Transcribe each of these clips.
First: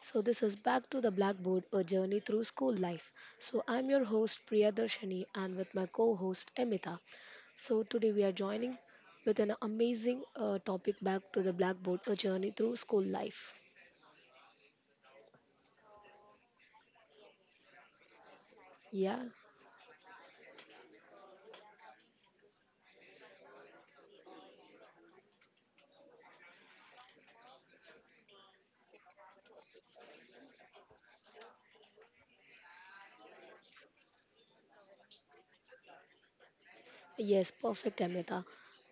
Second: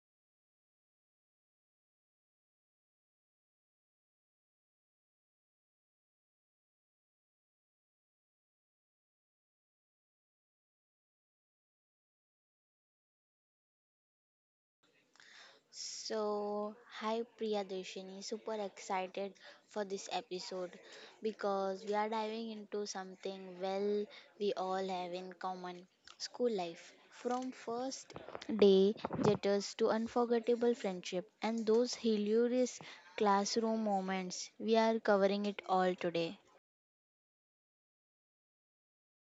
So, this is Back to the Blackboard, a journey through school life. So, I'm your host, Priya Darshani, and with my co host, Emita. So, today we are joining with an amazing topic, Back to the Blackboard, a journey through school life. So, hi Priyadeshini, super Yeah, excited for this episode because we are diving into something well we all have in common school life. From first day jitters to unforgettable friendship and those hilarious classroom moments, we are covering it all today. yes, perfect, Amita.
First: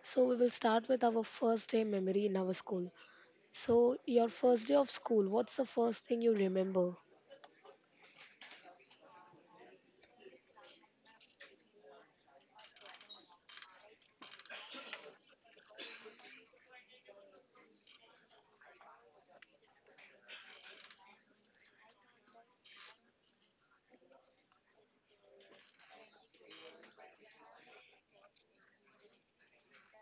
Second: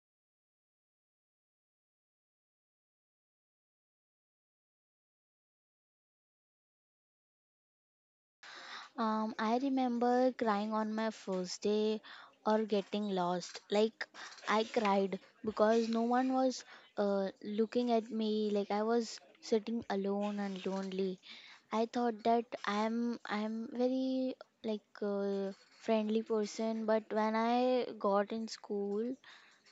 So, we will start with our first day memory in our school. So, your first day of school, what's the first thing you remember? I remember crying on my first day or getting lost. Like, I cried because no one was looking at me. Like, I was sitting alone and lonely. I thought that I'm very like friendly person, but when I got in school,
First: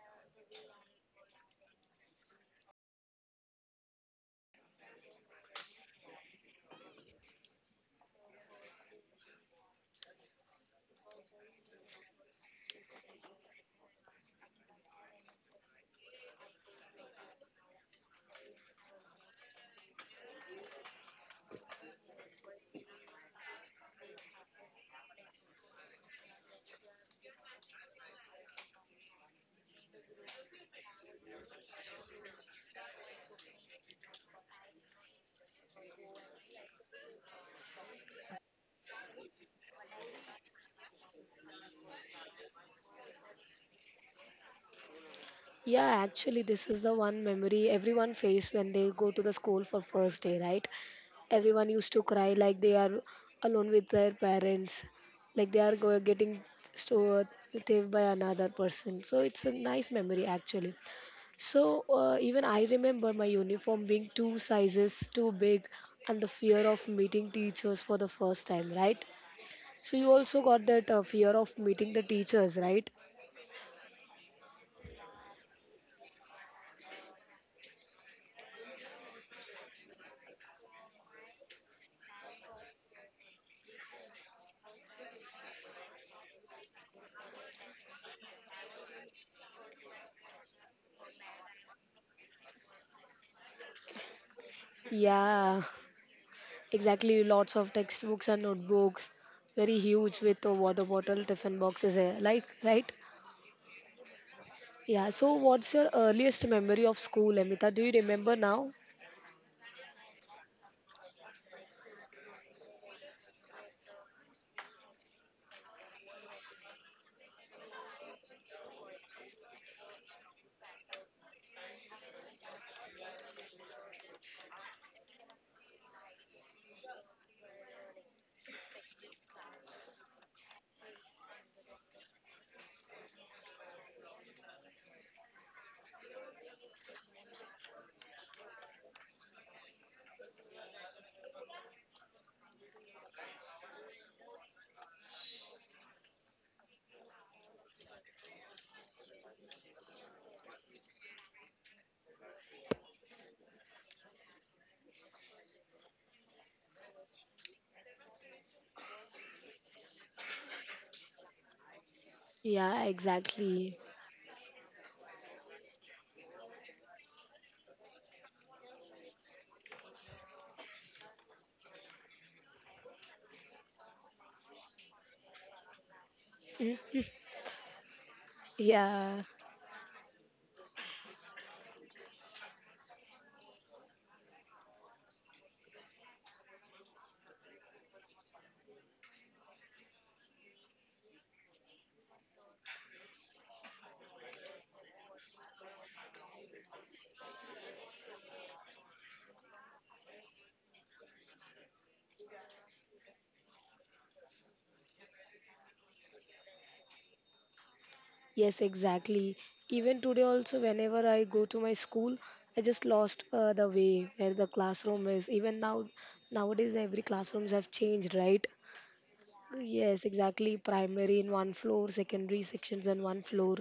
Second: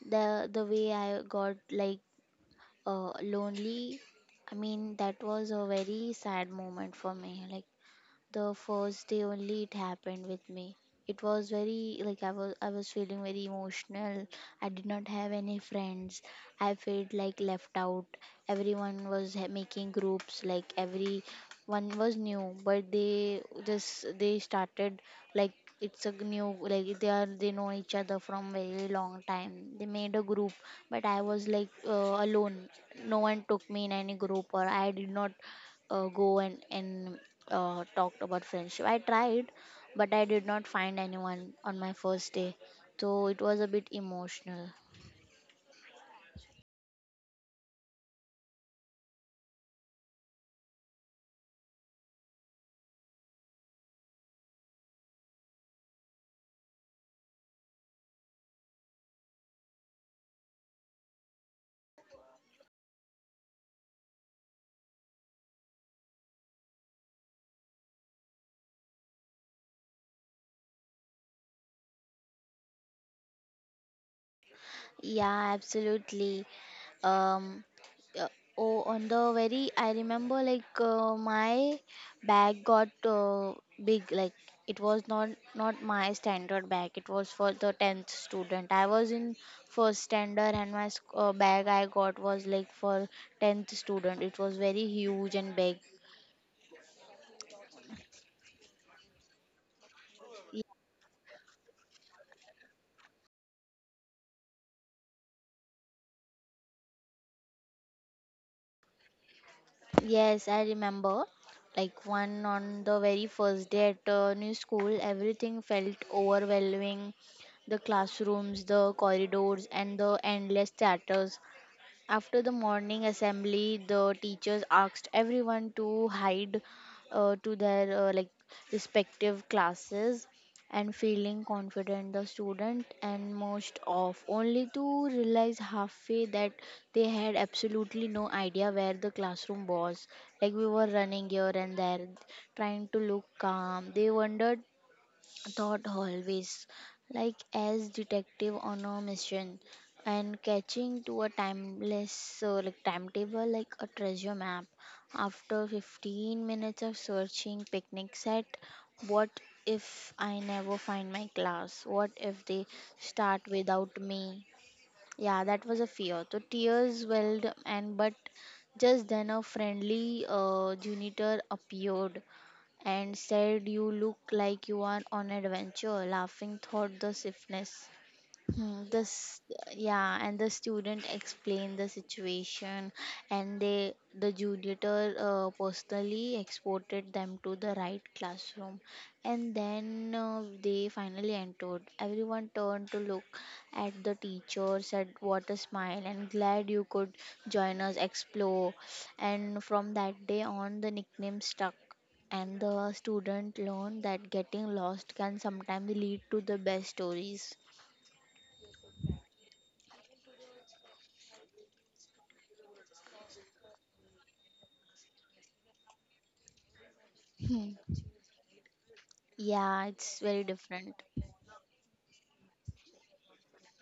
the way I got like lonely, I mean that was a very sad moment for me. Like the first day only it happened with me, it was very like I was feeling very emotional, I did not have any friends, I felt like left out. Everyone was making groups, like every one was new, but they just they started like it's a new, like they are, they know each other from very long time, they made a group, but I was like alone, no one took me in any group, or I did not go and talked about friendship. I tried, but I did not find anyone on my first day, so it was a bit emotional. Yeah, actually, this is the one memory everyone face when they go to the school for first day, right? Everyone used to cry like they are alone with their parents, like they are getting stored thieved by another person. So it's a nice memory actually. So even I remember my uniform being two sizes too big, and the fear of meeting teachers for the first time, right? So you also got that fear of meeting the teachers, right? Yeah, absolutely. Um, uh, oh, on the very, I remember like my bag got big. Like it was not my standard bag. It was for the tenth student. I was in first standard, and my bag I got was like for tenth student. It was very huge and big. Yeah. Exactly, lots of textbooks and notebooks, very huge Y- with a water bottle, tiffin boxes, eh, like, right? Yeah, so what's your earliest memory of school, Amita? Do you remember now? Yes, I remember. Like one on the very first day at a new school, everything felt overwhelming. The classrooms, the corridors, and the endless chatters. After the morning assembly, the teachers asked everyone to hide to their like respective classes and feeling confident the student and most off, only to realize halfway that they had absolutely no idea where the classroom was. Like we were running here and there trying to look calm, they wondered. Thought always like as detective on a mission and catching to a timeless like timetable like a treasure map. After 15 minutes of searching, picnic set, what if I never find my class, what if they Yeah, start exactly. without me? Yeah, that was a fear. The tears welled, and but just then a friendly janitor appeared and said, "You look like you are on adventure." Laughing thought the stiffness. Hmm, Yeah, this Yeah, and the student explained the situation, and they the tutor personally exported them to the right classroom, and then they finally entered, everyone turned to look at the teacher, said what a smile and glad you could join us explore. And from that day on, the nickname stuck, and the student learned that getting lost can sometimes lead to the best stories. yes, exactly. Even today, also, whenever I go to my school, I just lost the way where the classroom is. Even now, nowadays, every classrooms have changed, right? Yeah, it's Yes, very exactly. different. Primary in one floor, secondary sections in one floor,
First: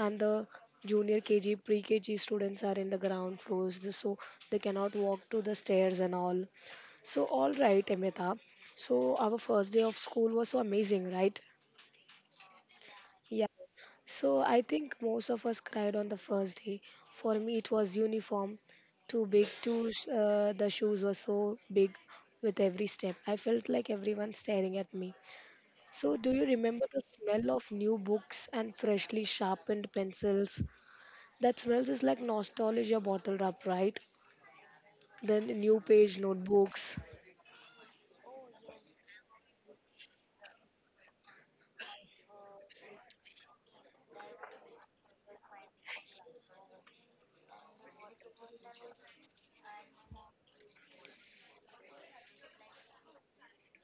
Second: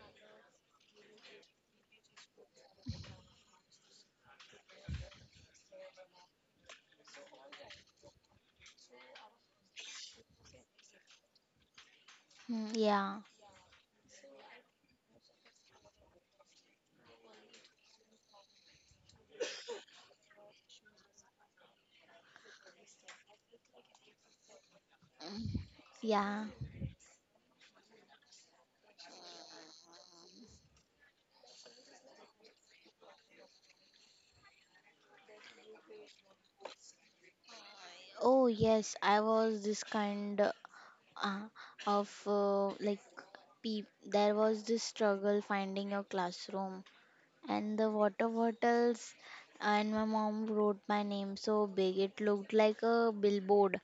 and the junior KG, pre-KG students are in the ground floors, so they cannot walk to the stairs and all. So, all right, Amita. So, our first day of school was so amazing, right? Mm, yeah. Yeah. So I think most of us cried on the first day. For me, it was uniform, too big, too. The shoes were so big with every step. I felt like everyone staring at me. Mm, So, do yeah. you remember the smell of new books and freshly sharpened pencils? That smells is like nostalgia bottled up, right? Then new page notebooks. Oh, yes, I was this kind uh, of like peep. There was this struggle finding a classroom and the water bottles, and my mom wrote my name so big it looked like a billboard,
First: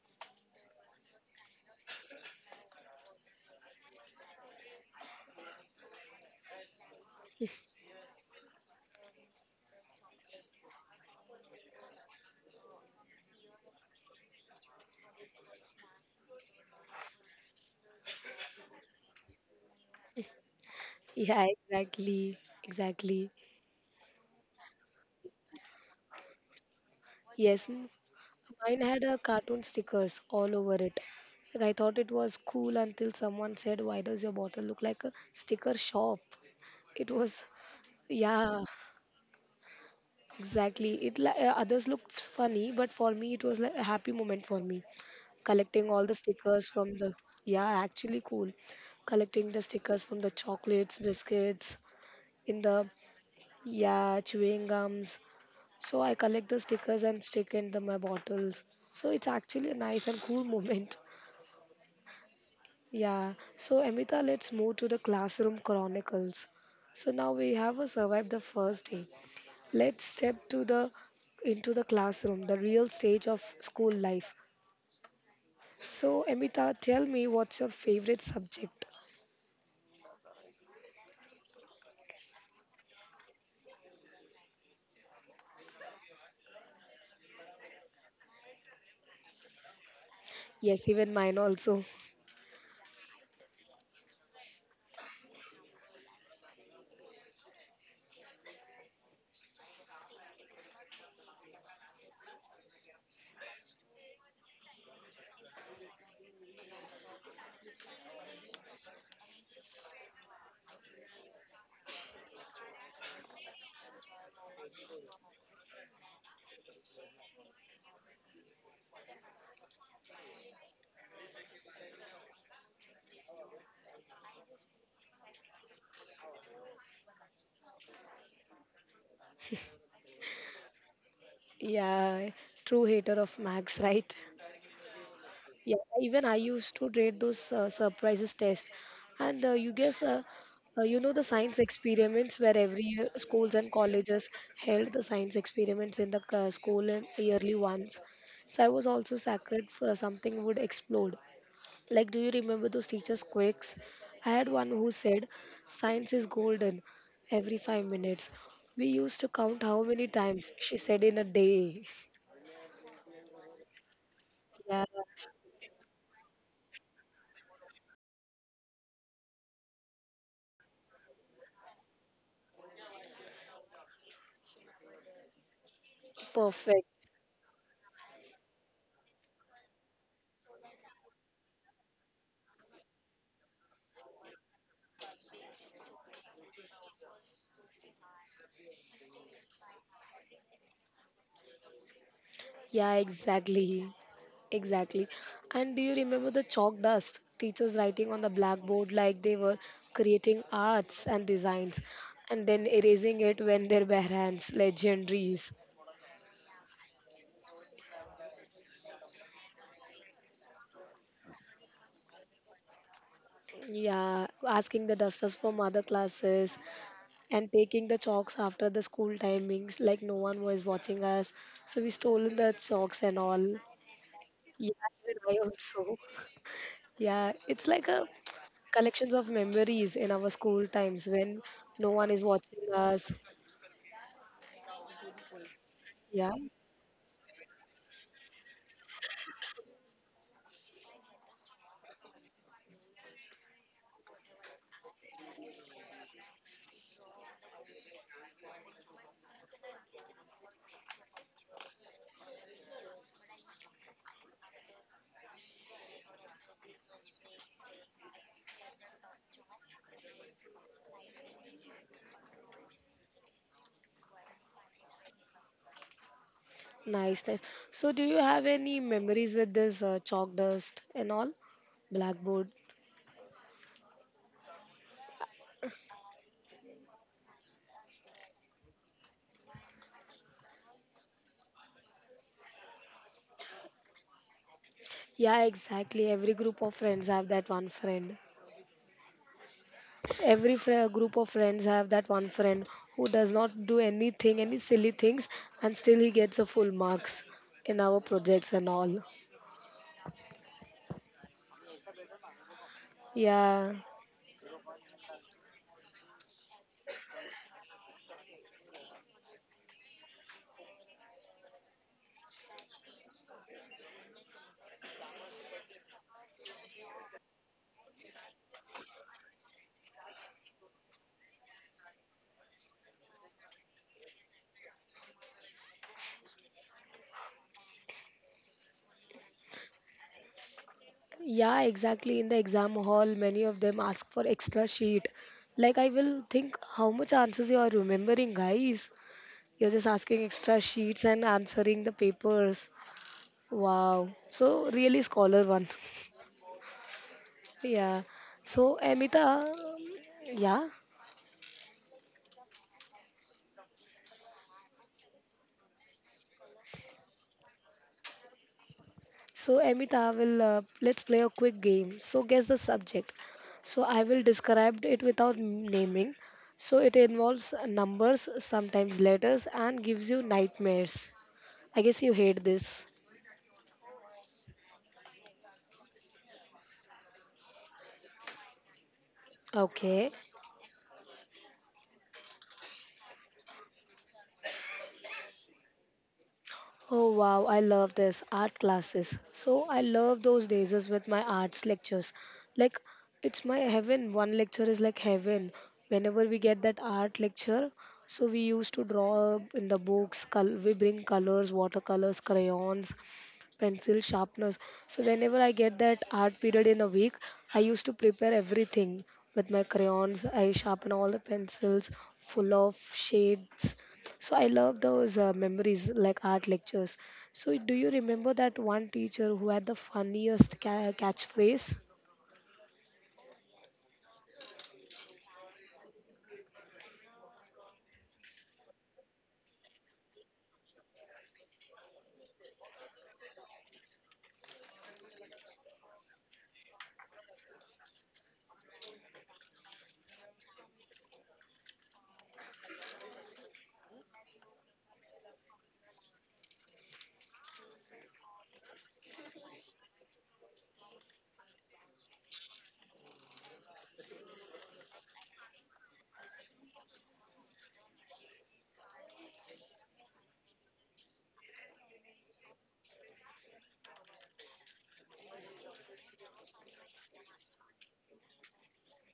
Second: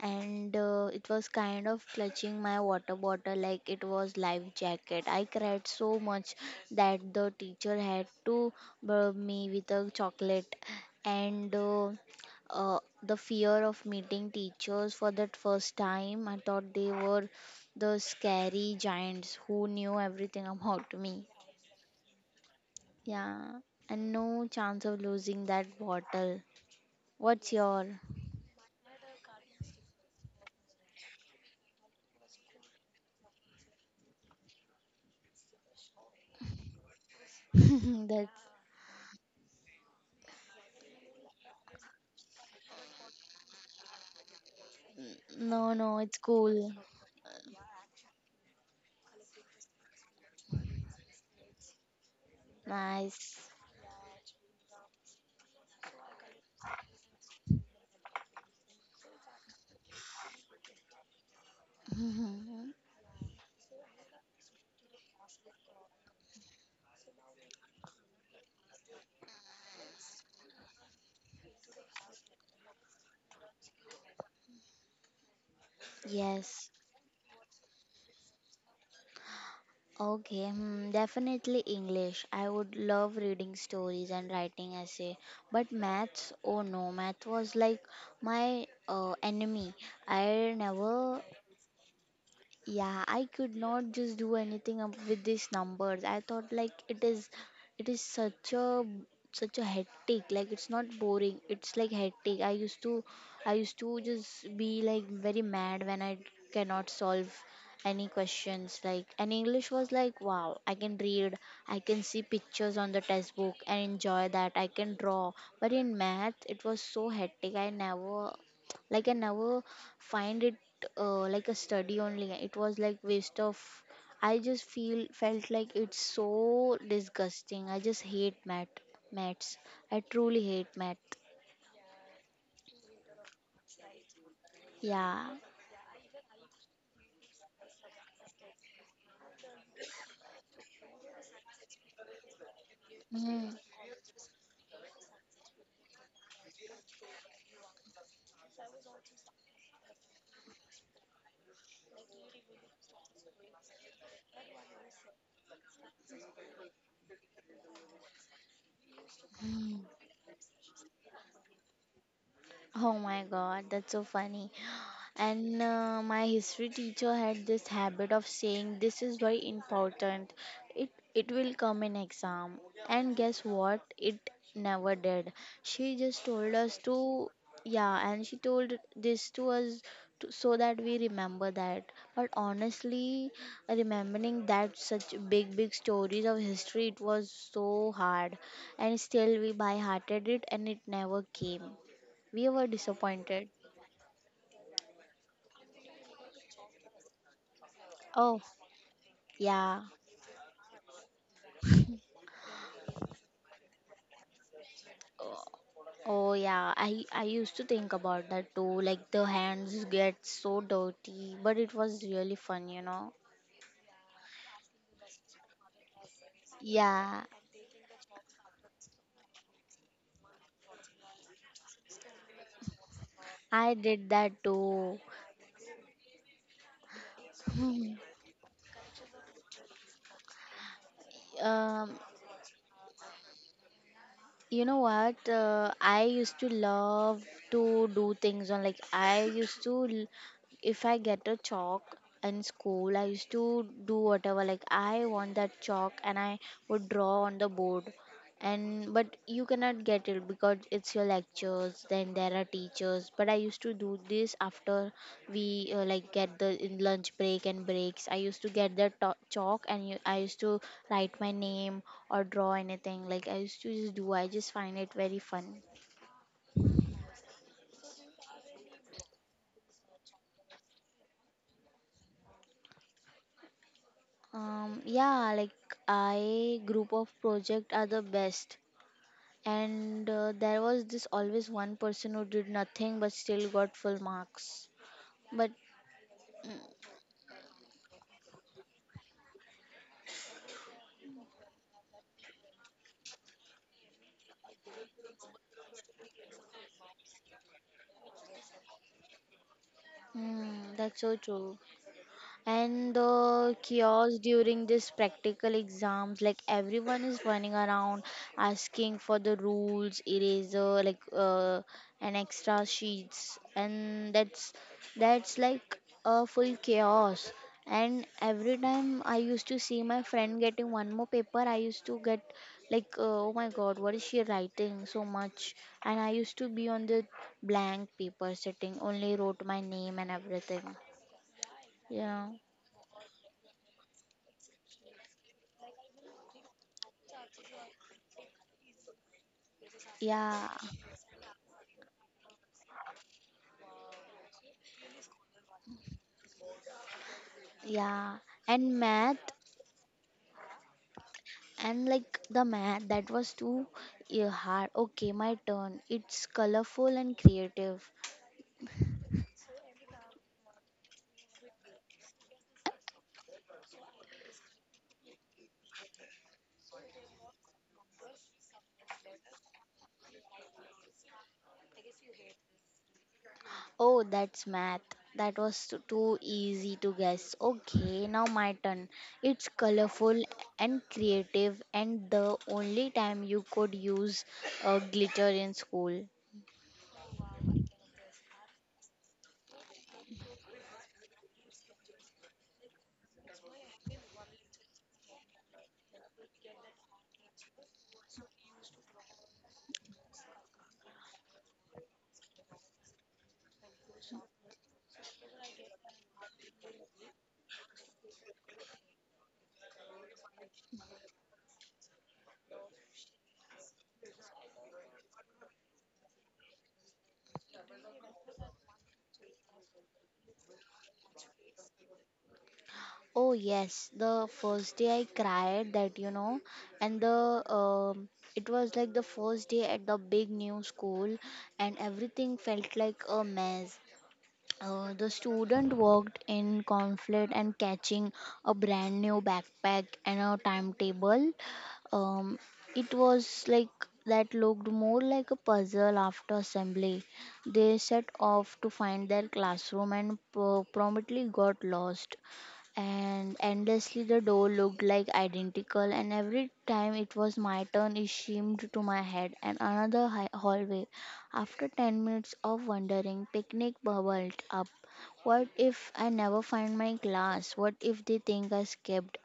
and it was kind of clutching my water bottle like it was life jacket. I cried so much that the teacher had to burp me with a chocolate. And The fear of meeting teachers for that first time, I thought they were the scary giants who knew everything about me. Yeah, exactly. Exactly. Yeah, and no chance of losing that bottle. What's your? Yes, mine had a cartoon stickers all over it. Like I thought it was cool until someone said, "Why does your bottle look like a sticker shop?" It was, That's yeah. Exactly. Others look funny, but for me it was like a happy moment for me. no, Collecting all no, the it's stickers cool. from the yeah, actually cool. Collecting the stickers from the chocolates, biscuits, in the Nice. yeah, chewing gums. So I collect the stickers and stick in the, my bottles. So it's actually a nice and cool moment. Yeah. So Amita, let's move to the classroom chronicles. So now we have survived the first day. Let's step to the into the classroom, the real stage of school life. So, Amita, Yes. tell me what's your favorite subject? Okay, hmm, definitely English. I would love reading stories and writing essay. But maths, oh no, math was like my enemy. I Yes, never. even mine also. Yeah, I could not just do anything up with these numbers. I thought like it is such a such a hectic, like it's not boring, it's like hectic. I used to just be like very mad when I cannot solve any questions like. And English was like wow, I can read, I can see pictures on the textbook and enjoy that, I can draw. But in math it was so hectic, I never find it like a study only, it was like waste of, I just feel felt like it's so disgusting, I just hate math, maths, I truly hate math. Yeah, true hater of max, right? Yeah. Yeah, even I used to rate those surprises test, and you guess, the science experiments where every year schools Mm. and colleges held the science experiments in the school and yearly ones. So I was also sacred for something would explode. Like, do you remember those teachers' quirks? I had one who said, "Science is golden" every 5 minutes. We used to count how Mm. many times she said in a day. Oh my god, that's so funny. Yeah, And my history teacher had this habit of saying, "This is very important. It will come in exam." And guess what? It never did. She just told perfect. us to, yeah, and she told this to us to, so that we remember that. But honestly, remembering that such big big stories of history, it was so hard, and still we by-hearted it, and it never came. We were Yeah, disappointed. exactly. Exactly. And do you remember the chalk dust? Teachers writing on the Oh, blackboard like they were yeah. creating arts and designs and then erasing it when their bare hands, Oh, legendaries. oh yeah, I used to think about that too. Like the hands get so dirty, but it was really fun, Yeah, asking the dusters from other classes, Yeah, and taking the chalks after the school timings, like no one was watching us. So we stole the chalks and all. I did that Yeah, too. even I also. Yeah, it's like a collections of memories in our school times when no Um, one is watching us. you know what? I Yeah, used to love to do things on like I used to l- if I get a chalk in school, I used to do whatever like I want that chalk, and I would draw on the board. And but you cannot get it because it's your lectures, then there are teachers, but I used to do this after we like get the in lunch break and breaks, I used to get the chalk and you, I used to write my name or draw anything like I used to just do, I just find it very fun. nice, nice. So do you have any memories with this chalk dust and all? Blackboard. Yeah, like I group of project are the best, and there was this always one person who did nothing but still got full marks Yeah, but exactly. Every group of friends have that one friend. Every group of friends have that one friend who does not do anything, any silly things, and still he gets a full marks in our projects and all. mm, that's so true. And the Yeah, chaos during this practical exams, like everyone is running around asking for the rules, eraser, like and extra sheets, and that's like a full chaos. And every time I used to see my friend getting one more paper, I used to get like, oh my God, what is she writing so much? And I used to be on the blank paper sitting, only wrote my name and everything. yeah, Yeah. exactly. In the exam hall, many of them ask for extra sheet. Like I will think, how much answers you are remembering, guys? You're just asking Yeah, extra sheets and answering the papers. Wow. So really scholar one. Yeah. yeah, and So math Amita, yeah. and like the math that was too hard. Okay, my turn. It's colorful and creative. So, Amita will let's play a quick game. So, guess the subject. So, I will describe it without naming. So, it involves numbers, sometimes letters, and gives you nightmares. I guess you hate this. Oh, that's math. That was too easy to guess. Okay, now my turn. It's Okay. colorful and creative, and the only time you could use glitter in school. Oh wow, I love this art classes. So I love those days is with my arts lectures. Like it's my heaven. One lecture is like heaven. Whenever we get that art lecture, so we used to draw in the books. We bring colors, watercolors, crayons, pencil sharpeners. So whenever I get that art period in a week, I used to prepare everything with my crayons. I sharpen all the pencils full of shades, so I love those memories like art lectures. So do you remember that one teacher who had the funniest catchphrase? Oh yes, the first day I cried that you know, and the it was like the first day at the big new school, and everything felt like a mess. The student worked in conflict and catching a brand new backpack and a timetable. Um, it was like that looked more like a puzzle after assembly. They set off to find their classroom and promptly got lost. And endlessly, the door looked like identical, and every time it was my turn, it seemed to my head and another hallway. After 10 minutes of wandering, picnic bubbled up. What if I never find my glass? What if they think I skipped?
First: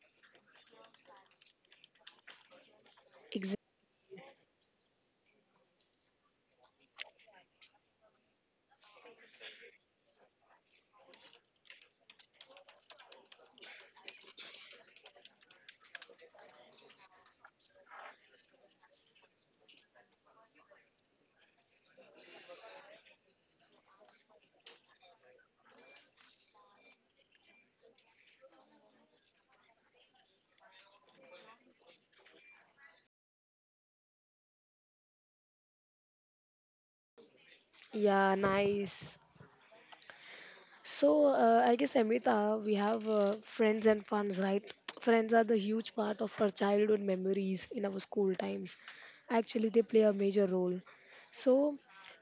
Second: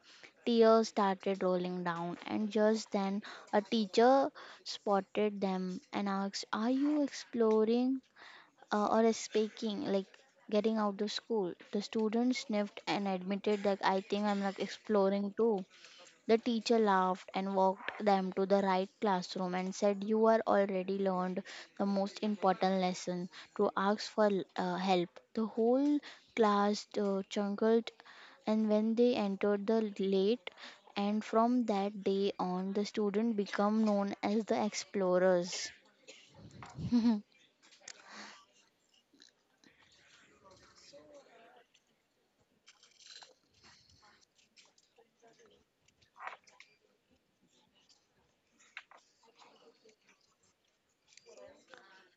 Tears started rolling down, and just then Exactly. a teacher spotted them and asked, "Are you exploring or speaking, like getting out of school?" The student sniffed and admitted that I think I'm like exploring too. The teacher laughed and walked them to the right classroom and said, "You are already learned the most important lesson to ask for help." The whole class chuckled, and when they entered the late, and from that day on, the students become known as the explorers. Yeah, nice. So, I guess Amita, we have friends and funds, right? Friends are the huge part of our childhood memories in our school times. Actually, they play a major role. So,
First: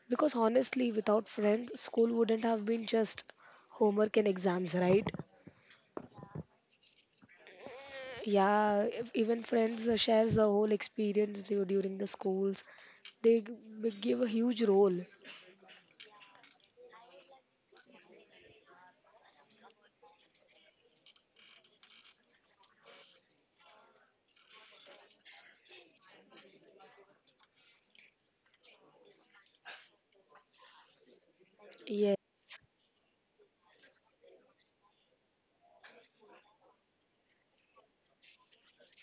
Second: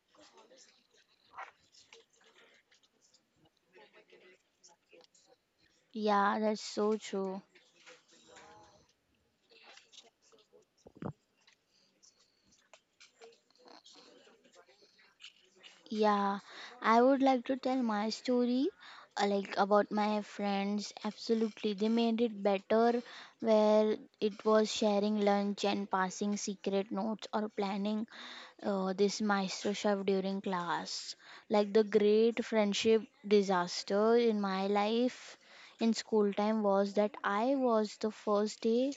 because honestly, without friends, school wouldn't have been just homework and exams, right? Yeah, that's so true. Yeah, even friends shares the whole experience during the schools. They give a huge role. Yeah, I would like to tell my story, like about my friends. Absolutely, they made it better where it was sharing lunch and passing secret notes or planning this maestro chef during class. Like the Yeah, great friendship disaster in my life in school time was that I was the first day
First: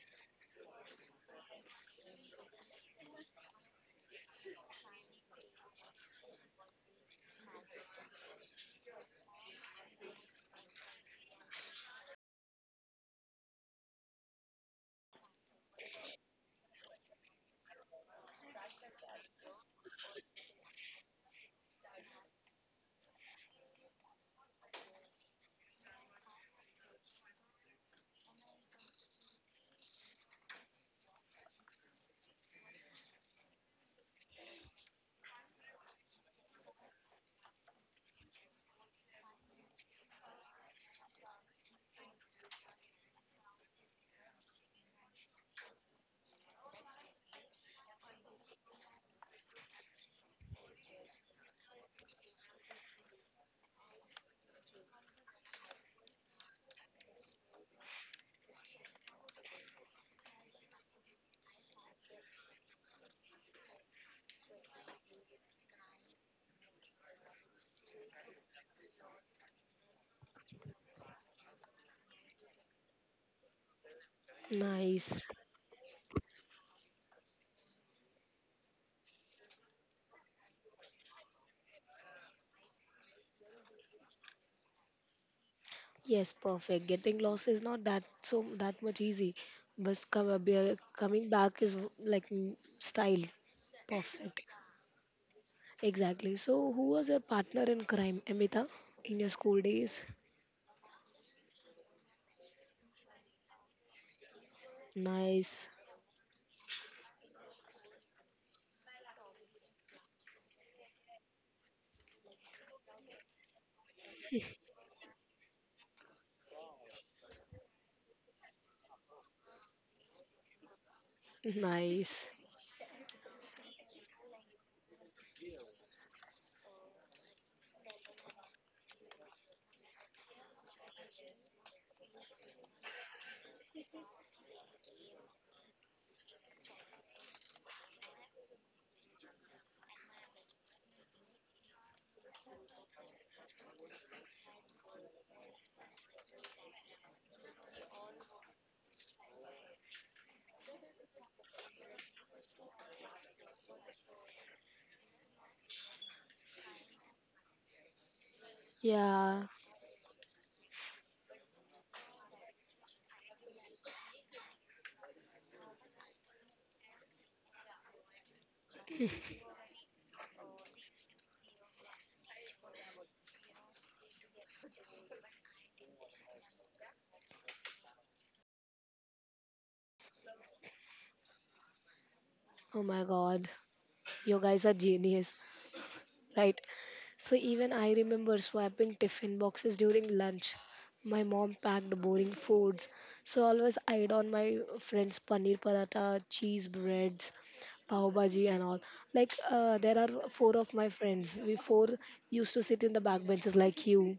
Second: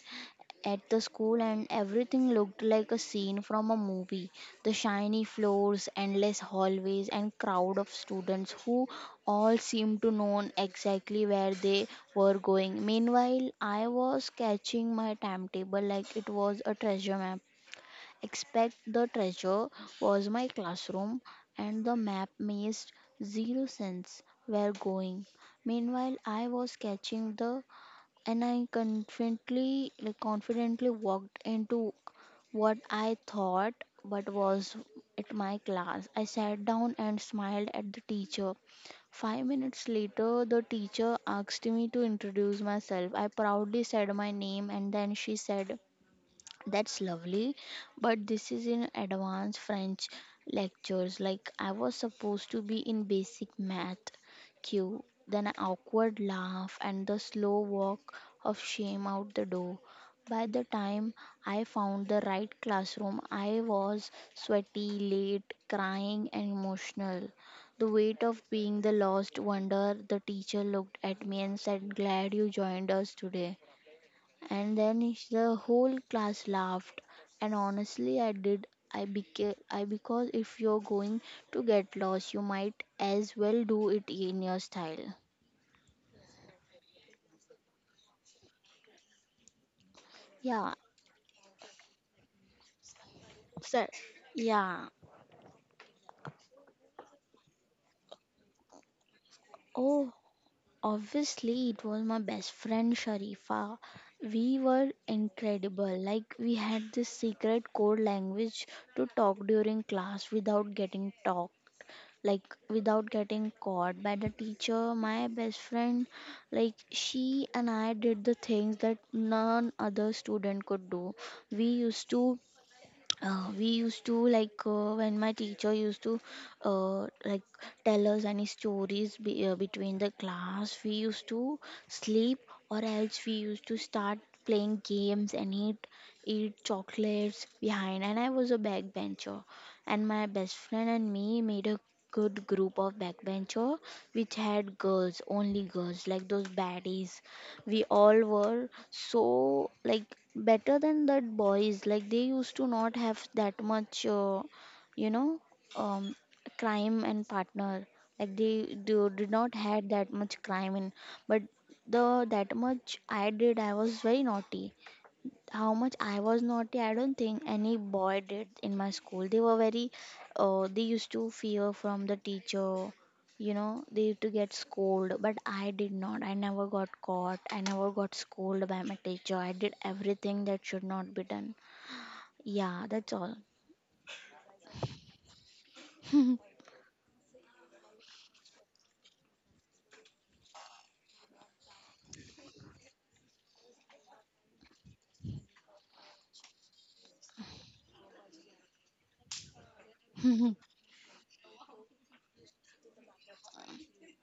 at the school, and everything looked like a scene from a movie. The shiny floors, endless hallways, and crowd of students who all seemed to know exactly where they were going. Meanwhile, I was catching my timetable like it was a treasure map. Expect the treasure was my classroom, and the map made zero sense where going. Meanwhile, I was catching the and I confidently like, confidently walked into what I thought but was at my class. I sat down and smiled at the teacher. 5 minutes later, the teacher asked me to introduce myself. I proudly said my name and then she said, that's lovely, but this is in advanced French lectures. Like I was supposed to be in basic math. Cue, then an awkward laugh and the slow walk of shame out the door. By the time I found the right classroom, I was sweaty, late, crying, and emotional. The weight of being the lost wonder, the teacher looked at me and said, "Glad you joined us today," and then nice. is the whole class laughed. And honestly, I did I became I because if you're going to get lost, you might as well do it in your style. Yes, perfect. Getting lost is not that so that much easy, but Yeah, coming back is like style. sir. Perfect. Yeah. Exactly. So, who was your partner in crime, Amita, in your school days? Oh, obviously it was my best friend Sharifa. We were Nice, incredible. Like we had this secret code language to talk during class without getting talk, like without getting caught by the teacher. My best friend, like she and I did the things that none other student could do. we used nice. to we used to like When my teacher used to, uh, like tell us any stories between the class, we used to sleep, or else we used to start playing games and eat chocolates behind. And I was a backbencher, and my best friend and me made a good group of backbencher, which had girls, only girls, like those baddies. We all were so, like, better than that boys. Like they used to not have that much you know um crime and partner. Like they did Yeah. not had that much crime in. But the that much I did, I was very naughty. How much I was naughty, I don't think any boy did in my school. They were very, they used to fear from the teacher, you know, they used to get scolded, but I did not. I never got caught. I never got scolded by my teacher. I did everything that should not be done. Oh Yeah, my that's all. God, you guys are genius. Right? So even I remember swapping tiffin boxes during lunch. My mom packed boring foods, so always eyed on my friends' paneer paratha, cheese breads, pav bhaji, and all. Like there are four of my friends. We four used to sit in the back benches like you.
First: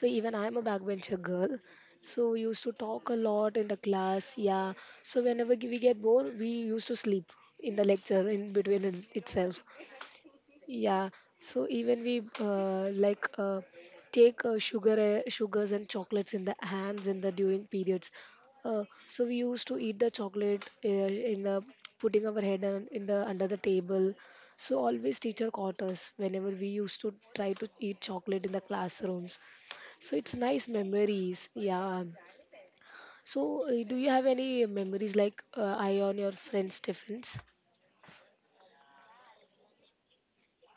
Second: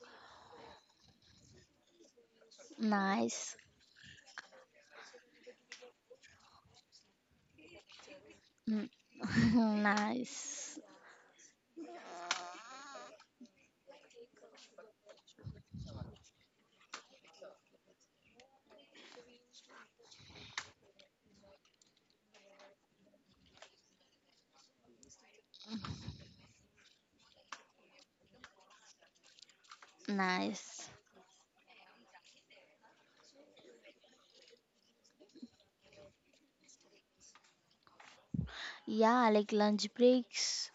So even I'm a backbencher girl. So we used to talk a Nice. lot in the class. Yeah. So whenever we get bored, we used to sleep in the lecture in between Mm. Itself. Nice. Yeah, so even we take sugars and chocolates in the hands in the during periods. So we used to eat the chocolate in the putting our head on, in the under the table. So always teacher caught us whenever we used to try to eat chocolate in the classrooms. So it's nice Nice. memories. Yeah. So do you have any memories like I on your friends' tiffins? Yeah, like lunch breaks.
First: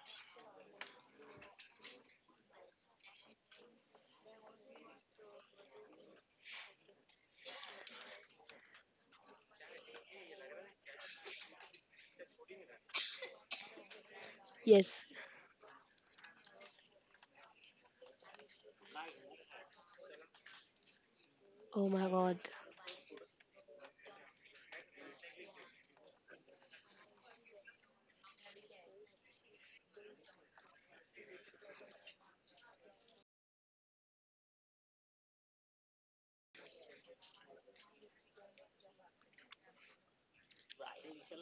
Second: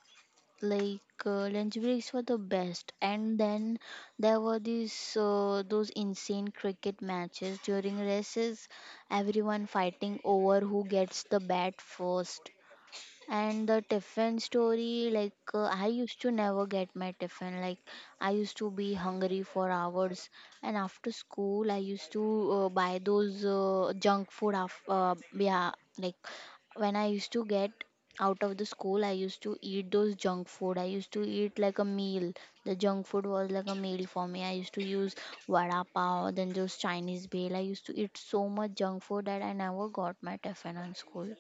Like lunch breaks were the best. And then there were these those insane cricket matches during races, everyone fighting over who gets the bat first. And the tiffin Yes. story, like I used to never get my tiffin. Like I used to be hungry for hours, and after school, I Oh my used to God. Buy those junk food. Yeah, like when I used to get out of the school, I used to eat those junk food. I used to eat like a meal. The junk food was like a meal for me. I used to use vada pav, then those Chinese bale. I used to eat so much junk food that I never got my tiffin on school.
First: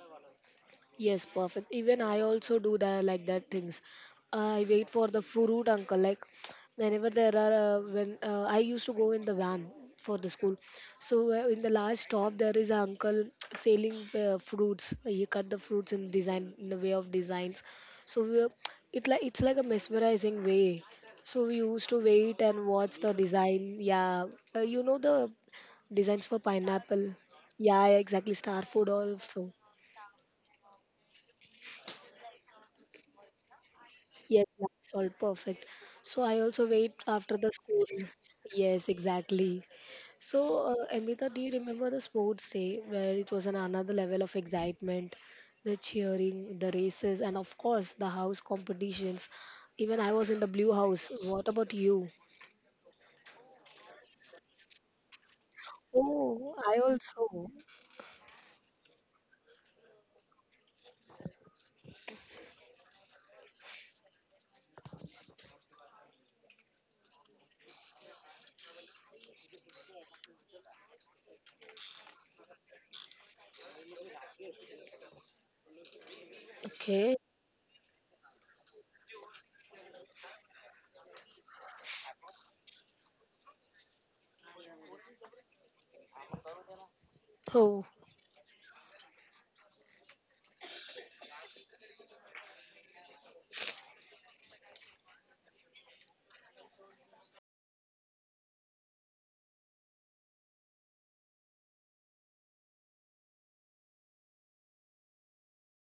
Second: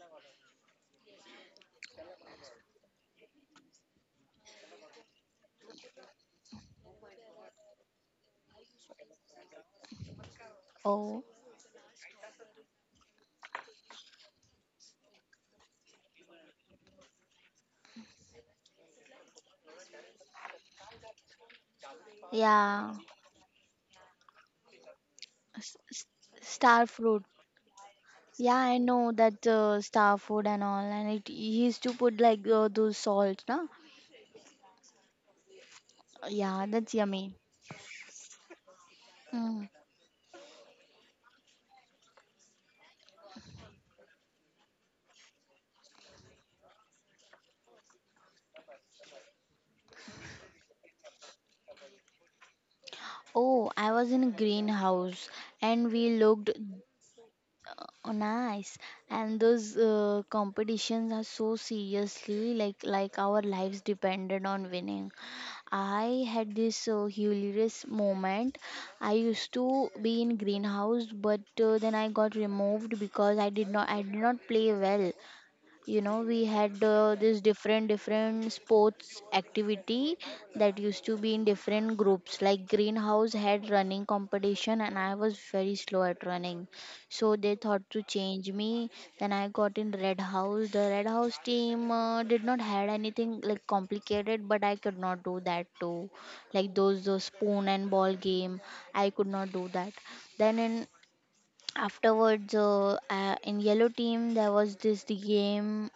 Yes, perfect. Even I also do that like that things. I wait for the fruit uncle. Like whenever there are when I used to go in the van for the school. So Oh, in the last stop there is an uncle selling fruits. He cut the fruits in design in the way of designs. So we, it like it's like a mesmerizing way. So we used to wait and yeah. watch the design. Yeah, you know the S- s- designs for Star pineapple. fruit. Yeah, exactly. Yeah, Star I food know that also. Star fruit and all, and it he used to put like those salts, na? Yes, that's all perfect. So I Yeah, also wait that's yummy. after the scoring. Yes, exactly. Mm. So, Amita, do you remember the sports day where it was an another level of excitement, the cheering, the races, and of course the house competitions? Even I was in the blue house. What about you? Oh, I was in a greenhouse and we looked. Oh, I also. Oh, nice. And those competitions are so seriously, like our lives depended on winning. I had this hilarious moment. I used to be in greenhouse, but then I got removed because I did not play well. You know, we had Okay. this different sports activity that used to be in different groups. Like greenhouse had running competition and I was very slow at running, so they Oh, thought to change me. Then I got in red house. The red house team did not had anything like complicated, but I could not do that too, like those spoon and ball game. I could not do that. Then in afterwards, in yellow team there was this the game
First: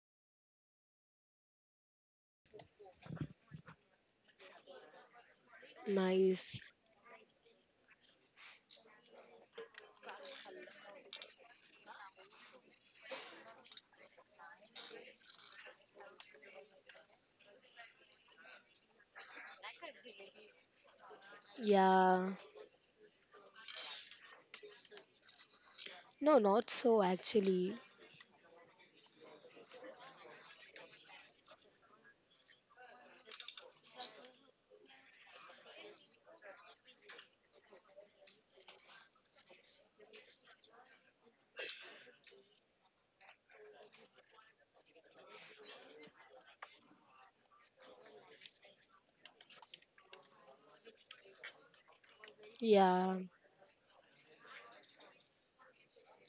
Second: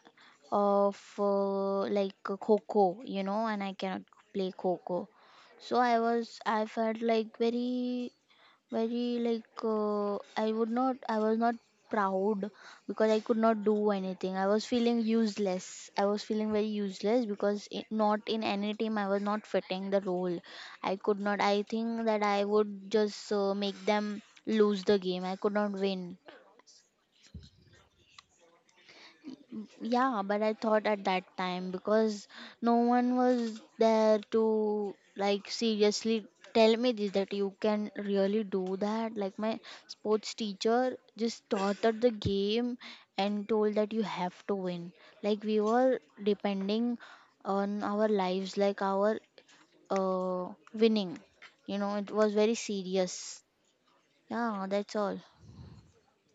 of like coco, you know, and I cannot play coco. So I was I nice. felt like very I would not, I was not proud because I could not do anything. I was feeling useless. I was feeling very useless because I not in any team. I was not fitting the role. I could not. I think that Yeah. I would just make them lose the game. I could not win. No, not so actually. Yeah, but I thought at that time because no one was there to like seriously tell me this that you can really do that. Like my sports teacher just taught us the game and told that you have to win. Like we were depending on our lives, like our uh winning. You know, it was very Yeah. serious. Yeah, that's all.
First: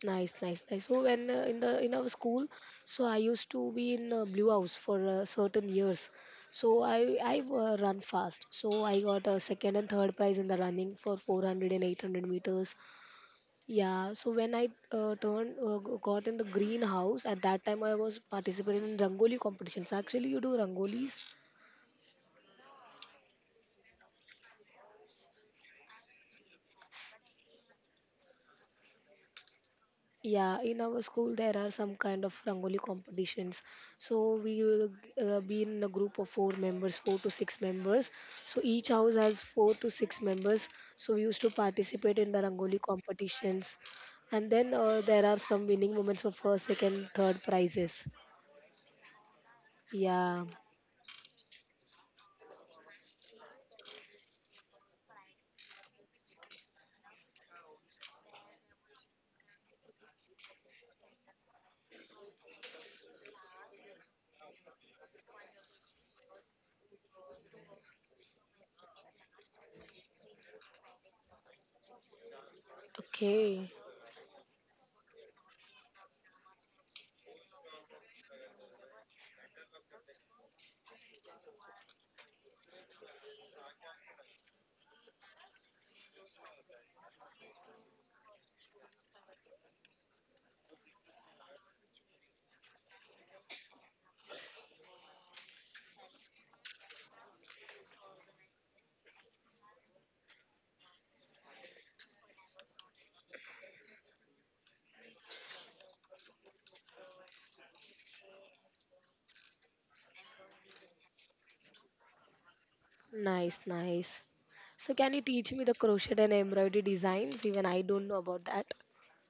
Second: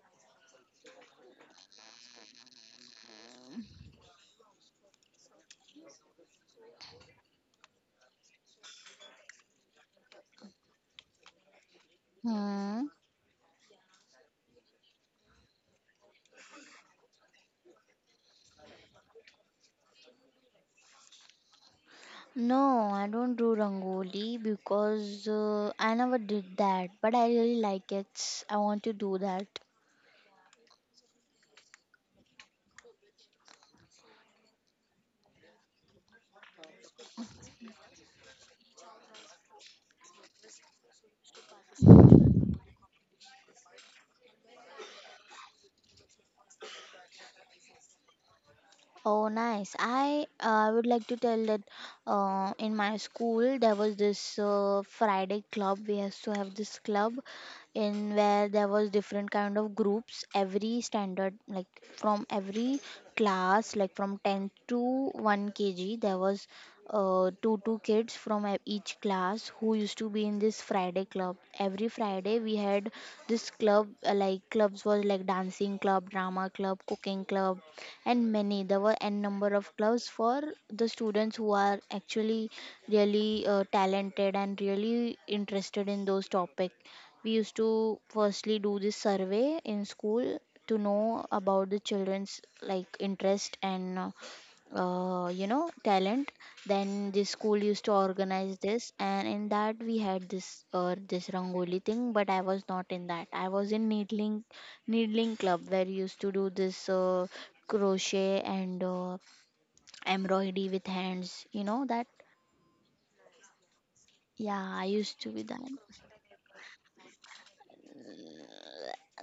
Nice, nice, nice. So when in our school, so I used to be in Blue House for certain years. So I run fast. So I got a second and third prize in the running for 400 and 800 meters. Hmm. Yeah. So when I got in the greenhouse at that time I was participating in Rangoli competitions. Actually, you do Rangolis? No, I don't do rangoli because I never did that, but I really like it. I want to do that. Yeah, in our school there are some kind of rangoli competitions. So we will be in a group of four members, four to six members. So each house has four to six members. So we used to participate in the rangoli competitions, and then there are some winning moments for first, second, third prizes. Oh, nice. Yeah. I would like to tell that in my school there was this Friday club. We used to have this club in where there was different kind of groups. Every standard, like from every class, like from 10th to 1 kg, there was two kids from each class who used to be in this Friday club. Every Friday we had this Okay. club, like clubs was like dancing club, drama club, cooking club, and many there were n number of clubs for the students who are actually really talented and really interested in those topics. We used to firstly do this survey in school to know about the children's like interest and you know, talent. Then the school used to organize this, and in that we had this this rangoli thing, but I was not in that. I was in needling. Needling club where you used to do this crochet and embroidery with hands. You know that? Nice, nice. Yeah, I So can you used to be teach me the that. crochet and embroidery designs? Even I don't know about that.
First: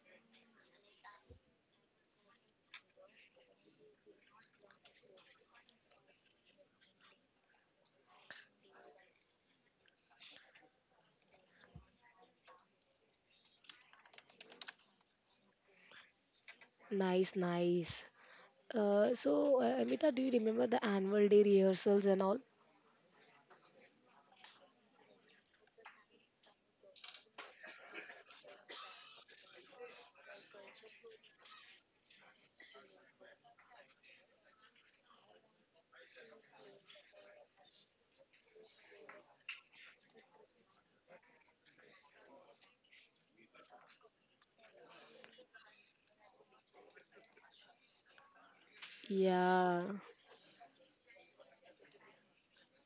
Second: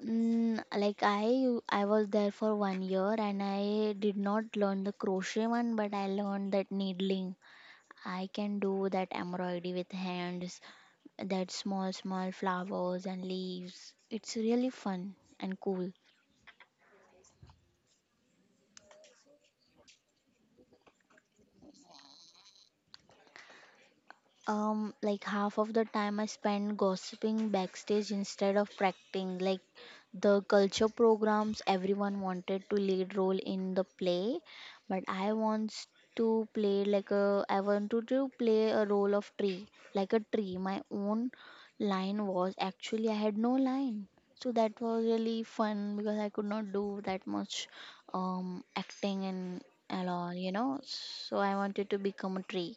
Mm, like I was there for 1 year and I did not learn the crochet one, but I learned that needling. I can do that embroidery with hands, that small flowers and leaves. It's really fun and cool. Nice, nice. Amita, do you remember the annual day rehearsals and all? Like half of the time I spend gossiping backstage instead of practicing. Like the culture programs, everyone wanted to lead role in the play, but I wanted to play a role of tree, like a tree. My own line was actually I had no line, so that was really fun because I could not do that much acting Yeah, and all, you know. So I wanted to become a tree.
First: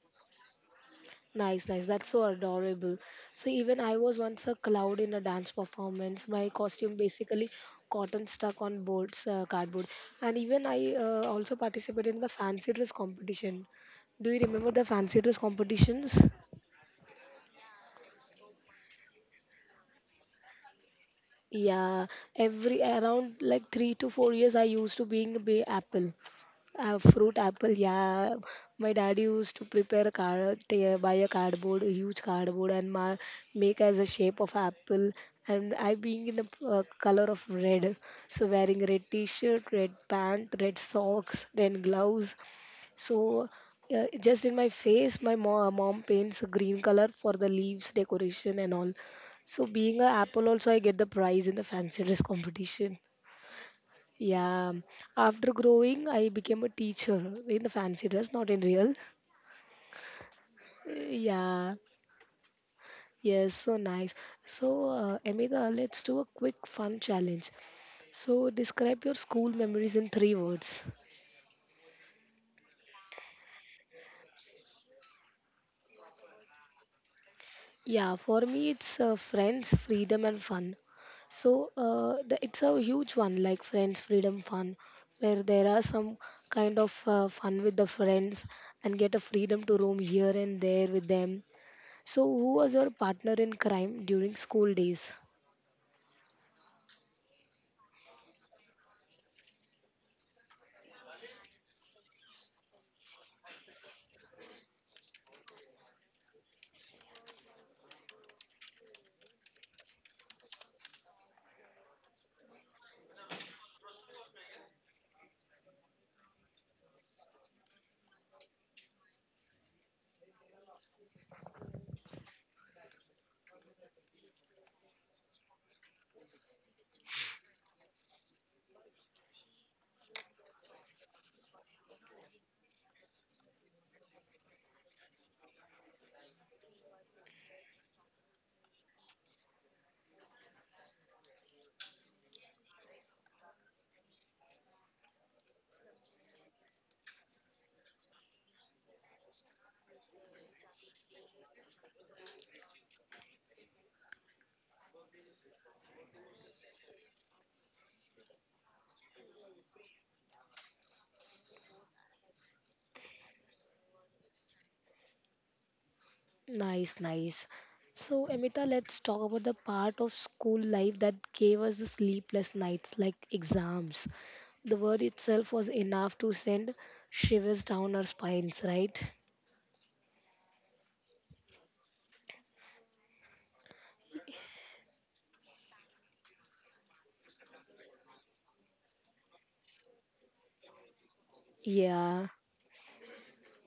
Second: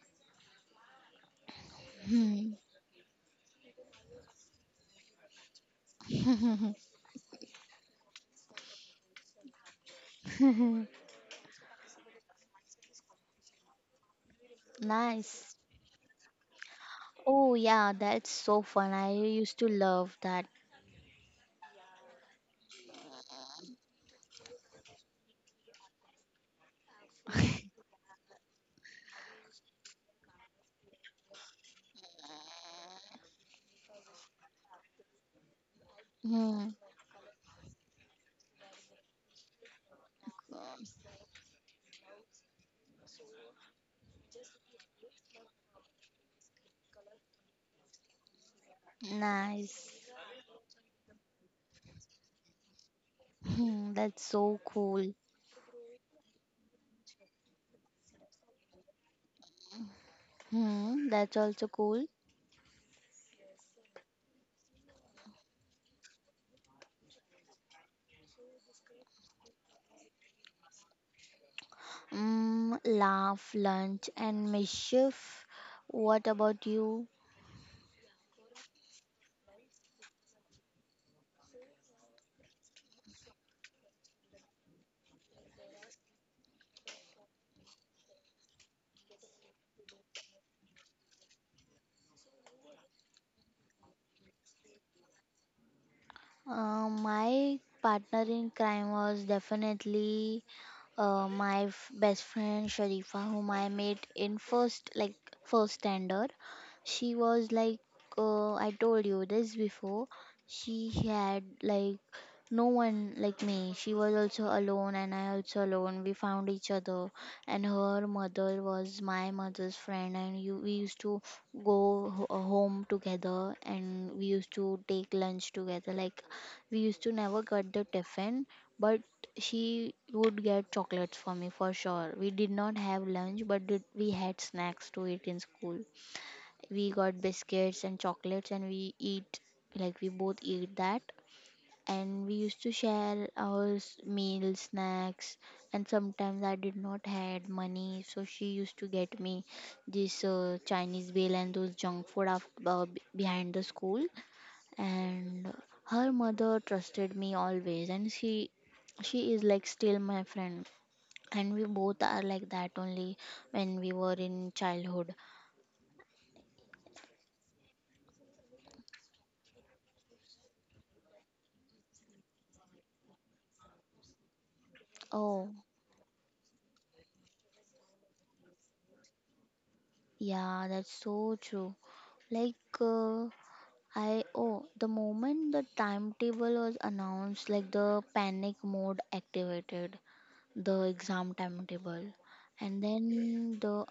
nice, nice. That's so adorable. So, even I was once a cloud in a dance performance. My costume basically cotton stuck on boards, cardboard. And even I also participated in the fancy dress competition. Do you remember the fancy dress Nice. competitions? Oh yeah, that's so fun. I used to love that. Yeah, every around like 3 to 4 years, I used to being apple, fruit apple. Yeah, my dad used to prepare a card, they buy a cardboard, a huge cardboard, and make as a shape of apple. And I being in the Hmm. color of red, so wearing red t-shirt, red pant, red socks, then gloves. So just in my face, my mom paints a green color for the leaves decoration and all. So Nice. being a apple also, I get the prize in the fancy dress competition. Hmm, that's so Yeah. cool. After growing, I became a teacher in the fancy dress, not in real. Hmm, that's also Yeah. cool. Yes, so nice. Amita, let's do a quick fun challenge. So, describe your school memories in three words. Mm, laugh, lunch, and mischief. What about you? Yeah, for me, it's friends, freedom, and fun. So it's a huge one, like friends, freedom, fun, where there are some kind of fun with the friends and get a freedom to roam here and there with them. So, who was your partner in crime during school days? My partner in crime was definitely my best friend Sharifa, whom I met in first standard. She was like, I told you this before, she had like no one like me. She was also alone and I also alone. We found each other. And her mother was my mother's friend. And you, we used to go home together and we used to take lunch together. Like we used to never get the tiffin, but she would get chocolates for me for sure. We did not have lunch but we had snacks to eat in school. We got biscuits and chocolates and we eat, like we both eat that. And we used to share our meals, snacks. And sometimes I did not had money, so she used to get me this Chinese bill and those junk food behind the school. And her mother trusted me always, and she is like still my friend. And we both are like that only when we were in childhood. Nice, nice. So, Amita, let's talk about the part of school life that gave us the sleepless nights, like exams. The word Oh, itself was enough to send shivers down our spines, right? yeah, that's so true. Like, I oh, the moment the timetable was announced, like the panic mode activated, the exam timetable, Yeah, and then the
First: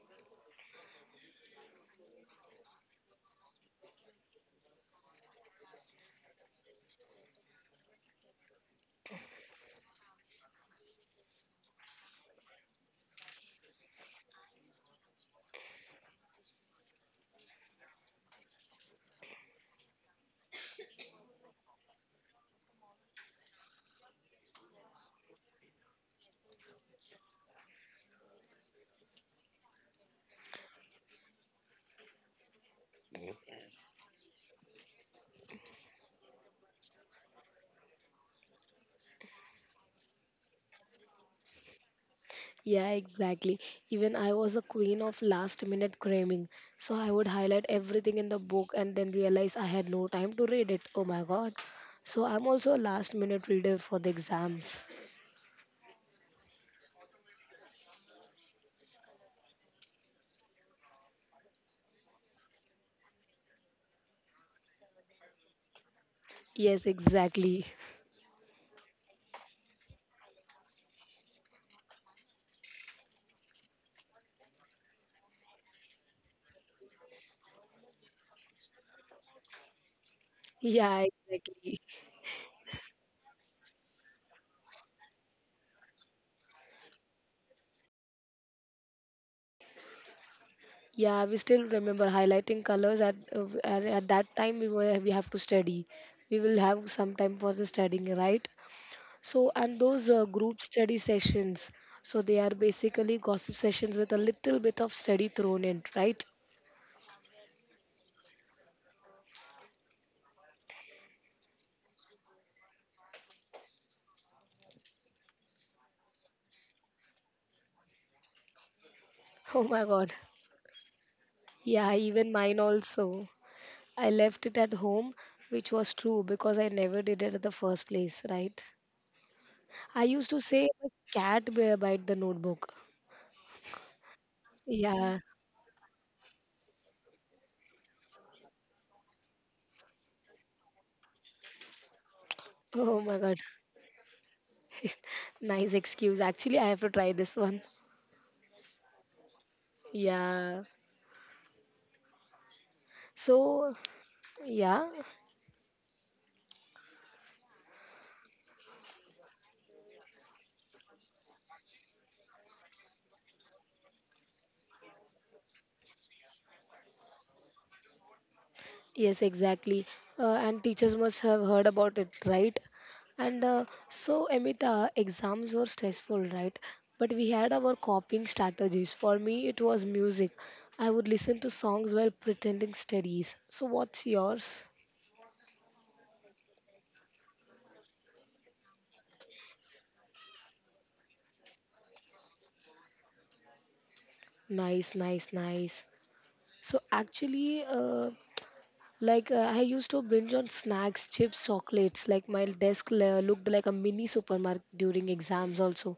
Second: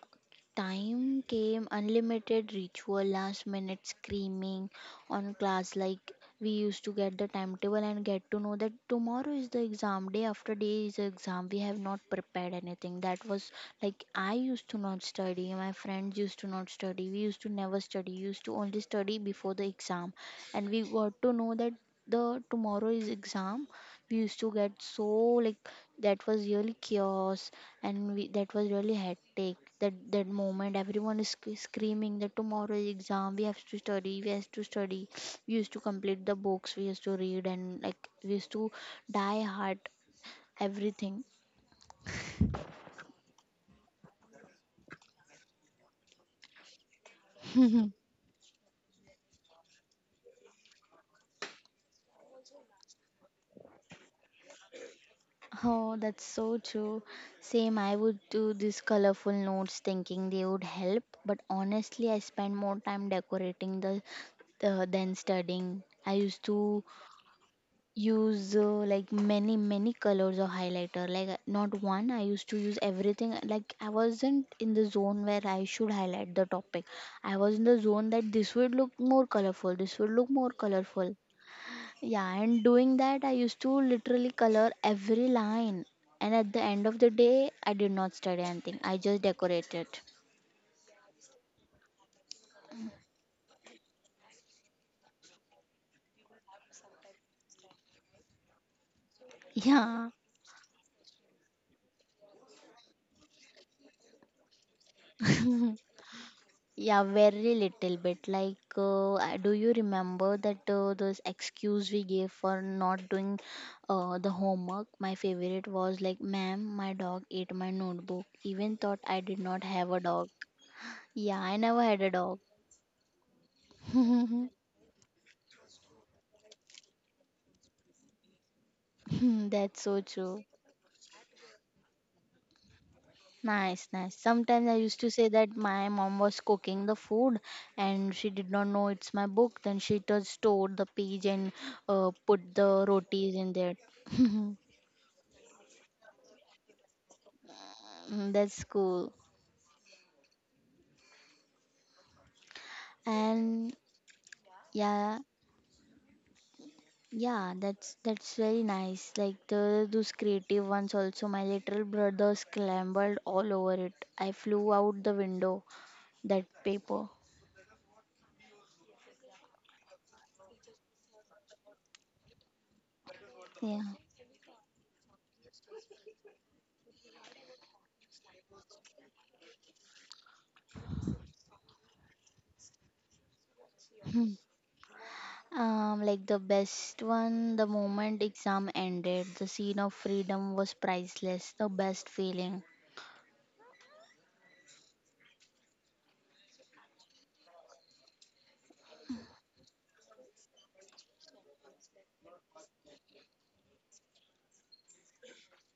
time came, unlimited ritual, last minute screaming on class. Like we used to get the timetable and get to know that tomorrow is the exam, day after day is the exam. We have not prepared anything. That was like I used to not study, my friends used to not study, we used to never study, we used to only study before the exam. And we got to know that the tomorrow is exam, we used to get so like that was really chaos. And we, that was really hectic that that moment everyone is screaming that tomorrow is exam, we have to study. We used to complete the books, we used to read, and like we used to die hard everything. yeah, exactly. Even I was the queen of last minute cramming. So I would highlight everything in the book and then realize I had no time to read it. Oh my god. So I'm also a last minute reader for the exams. Oh, that's so true. Same, I would do these colorful notes thinking they would help, but honestly I spent more time decorating the than studying. I used to Yes, exactly. use like many colors of highlighter, like not one. I used to use everything. Like I wasn't in the zone where I should highlight the topic. I was in the zone that this would look more Yeah, colorful. exactly. Yeah, and doing that I used to literally color every line, and at the end of the day I did not study anything, I just decorated. Yeah, we still remember highlighting colors at that time we have to study. We will have some time for the studying, right? So and those Yeah. group study sessions, so they are basically gossip sessions with a little bit of study thrown in, right? Yeah, very little bit. Like, I- do you remember that those excuse we gave for not doing the homework? My favorite was like, "Ma'am, my dog ate my notebook." Even thought I did Oh not my have God. a dog. Yeah, I Yeah, never had a even dog. mine also. I left it at home, which was true because I never did it at the first place, right? That's I so used to true. say a bite the notebook. Nice, nice. Sometimes I Yeah. used to say that my mom was cooking the food and she did not know it's my book. Then she just stored the page and put Oh the my God. rotis in there. Nice excuse. Actually, I have to try this one. Mm, that's cool. Yeah. So, And yeah. yeah, yeah, that's very nice. Like the those creative ones also. My little brother scrambled all over it. I flew out the window. That paper. Yes, exactly. And teachers must have heard about it, right? Yeah. Amita, exams were stressful, right? But we had our coping strategies. For me, it was music. I would listen to songs while pretending studies. So, what's Hmm. yours? Like the best one, the moment exam ended, the scene of freedom was priceless, the best feeling. Nice, nice, nice. So, actually, Like I used to binge on snacks, chips, chocolates. Like looked like a mini supermarket during exams also,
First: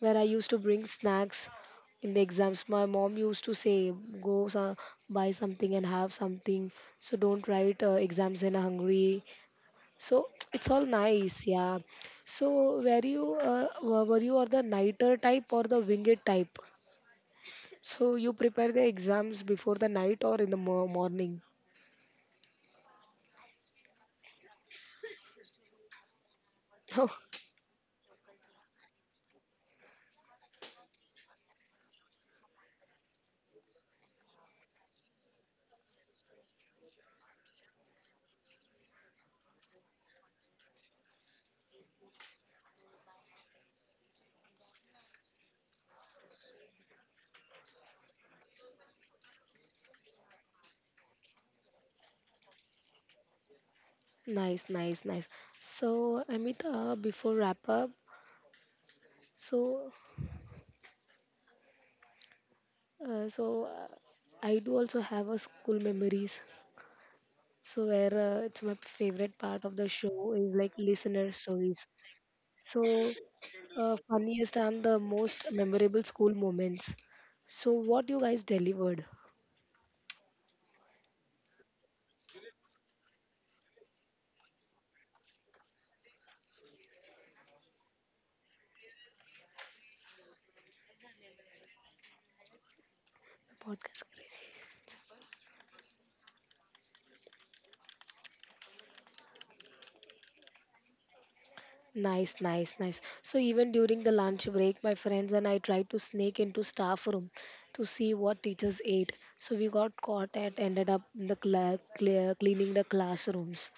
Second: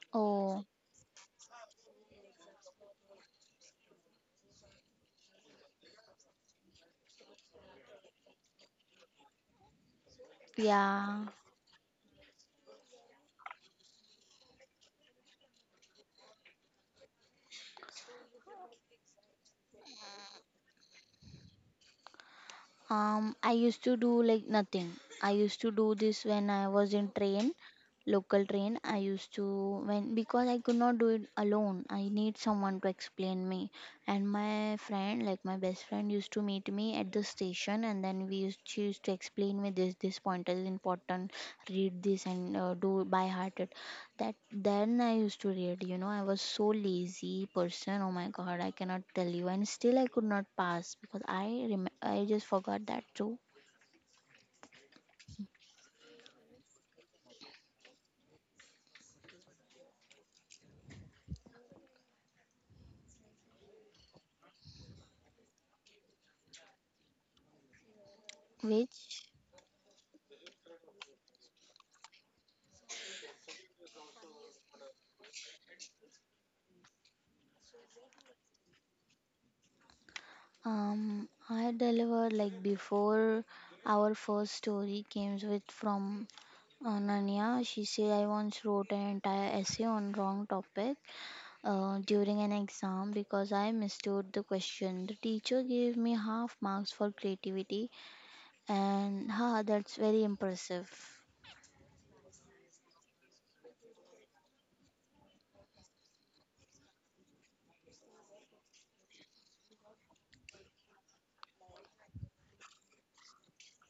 where I used to Oh, bring snacks in the exams. My mom used to say, "Go buy something and have something, so don't write exams in a hungry." So it's all yeah. nice, yeah. So were you or the nighter type or the winged type? So you prepare the exams before the night or in the morning? I used to do like nothing. I used to do this when I was in train, local train. I used to when because I could not do it alone. I need someone to explain me. And my friend, like my best friend, used to meet me at the station, and then we used she used to explain me this point is important. Read this and do by heart it. That then I used to read, you know, I was so lazy person. Oh my god, I cannot tell you. And still I could not pass because I just forgot that too. Nice, nice, nice. So, Amita, before wrap up, so, so I do also have a school memories. So where it's my Which favorite part of the show is like listener stories. So, funniest and the most memorable school moments. So, what you guys delivered? I delivered like before, our first story came with from Nanya. She said I once wrote an entire essay on wrong topic during an exam because I Podcast. mistook the question. The teacher gave me half marks for creativity. And ha, that's very impressive. Nice, nice, nice. So even during the lunch break, my friends and I tried to sneak into staff room to see what teachers ate. So we got caught and ended up in the cleaning the classrooms.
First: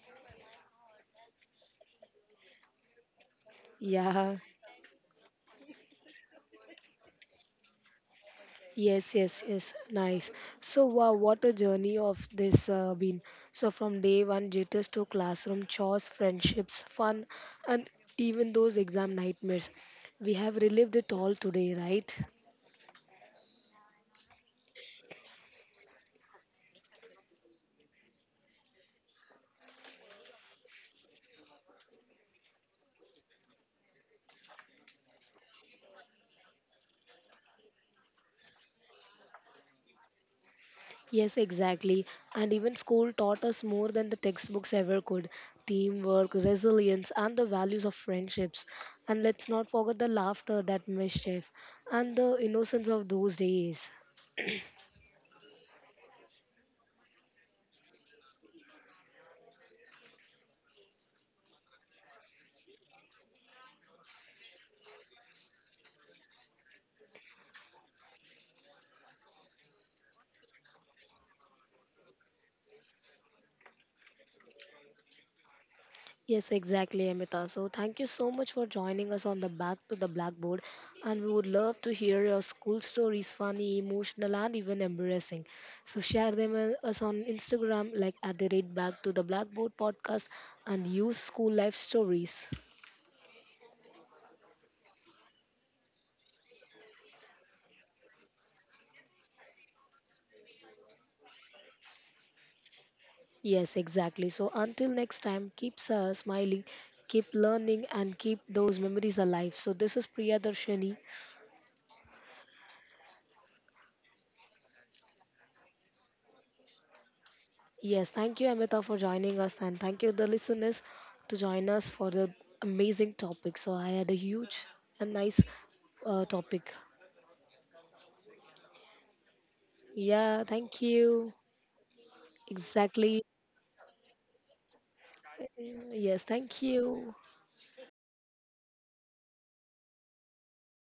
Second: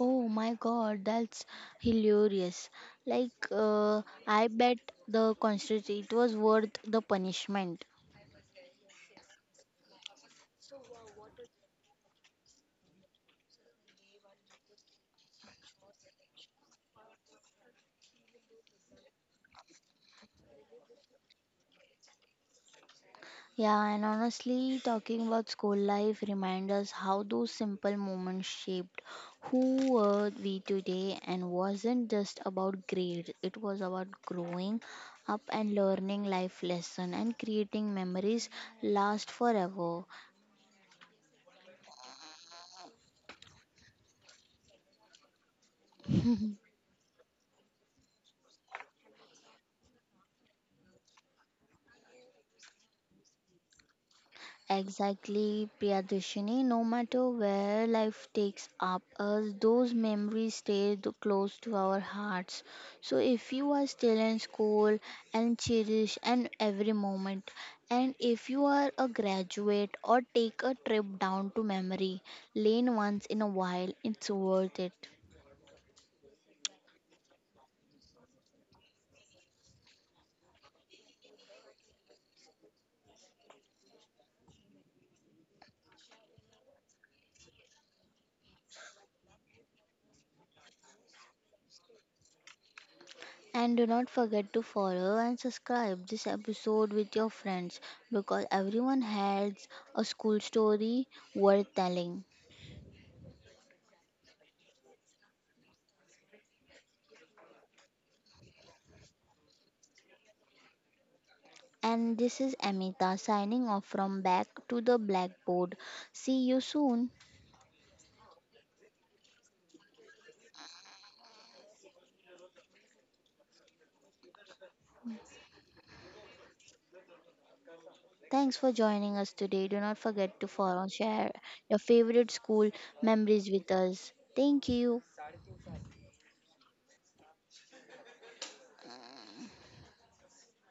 Oh my god, that's hilarious. Like, Yeah. I bet the concert it was worth the punishment. Yes, yes, yes. Nice. So wow, what a journey of this been. So from day one, jitters to classroom chores, friendships, fun, and even those exam nightmares. We have relived it all today, right? Yeah, and honestly, talking about school life reminds us how those simple moments shaped who were we today, and wasn't just about grades, it was about growing up and learning life lesson and creating memories last forever. Yes, exactly. And even school taught us more than the textbooks ever could teamwork, resilience, and the values of friendships. And let's not forget the laughter, that mischief, and the innocence of those days. Exactly, Priyadashini. No matter where life takes up us, those memories stay close to our hearts. So, if you are still in school and cherish and every moment, and if you are a graduate or take a trip down to memory lane once in a while, it's worth it. Yes, exactly, Amita. So, thank you so much for joining us on the Back to the Blackboard. And we would love to hear your school stories, funny, emotional, and even embarrassing. So, share them with us on Instagram, like at the rate Back to the Blackboard podcast, and use school life stories. And do not forget to follow and subscribe this episode with your friends because everyone has a school story worth telling. Yes, exactly. So until next time, keep smiling, keep learning, and keep those memories alive. So this is Priya Darshani. And this is Amita signing off from back to the blackboard. See you soon. Yes, thank you, Amita, for joining us, and thank you, the listeners, to join us for the amazing topic. So I had a huge and nice topic. Thanks for joining us today. Do not Yeah, forget thank to follow and you. share your favorite school Exactly. memories with us. Thank you. Yes, thank you.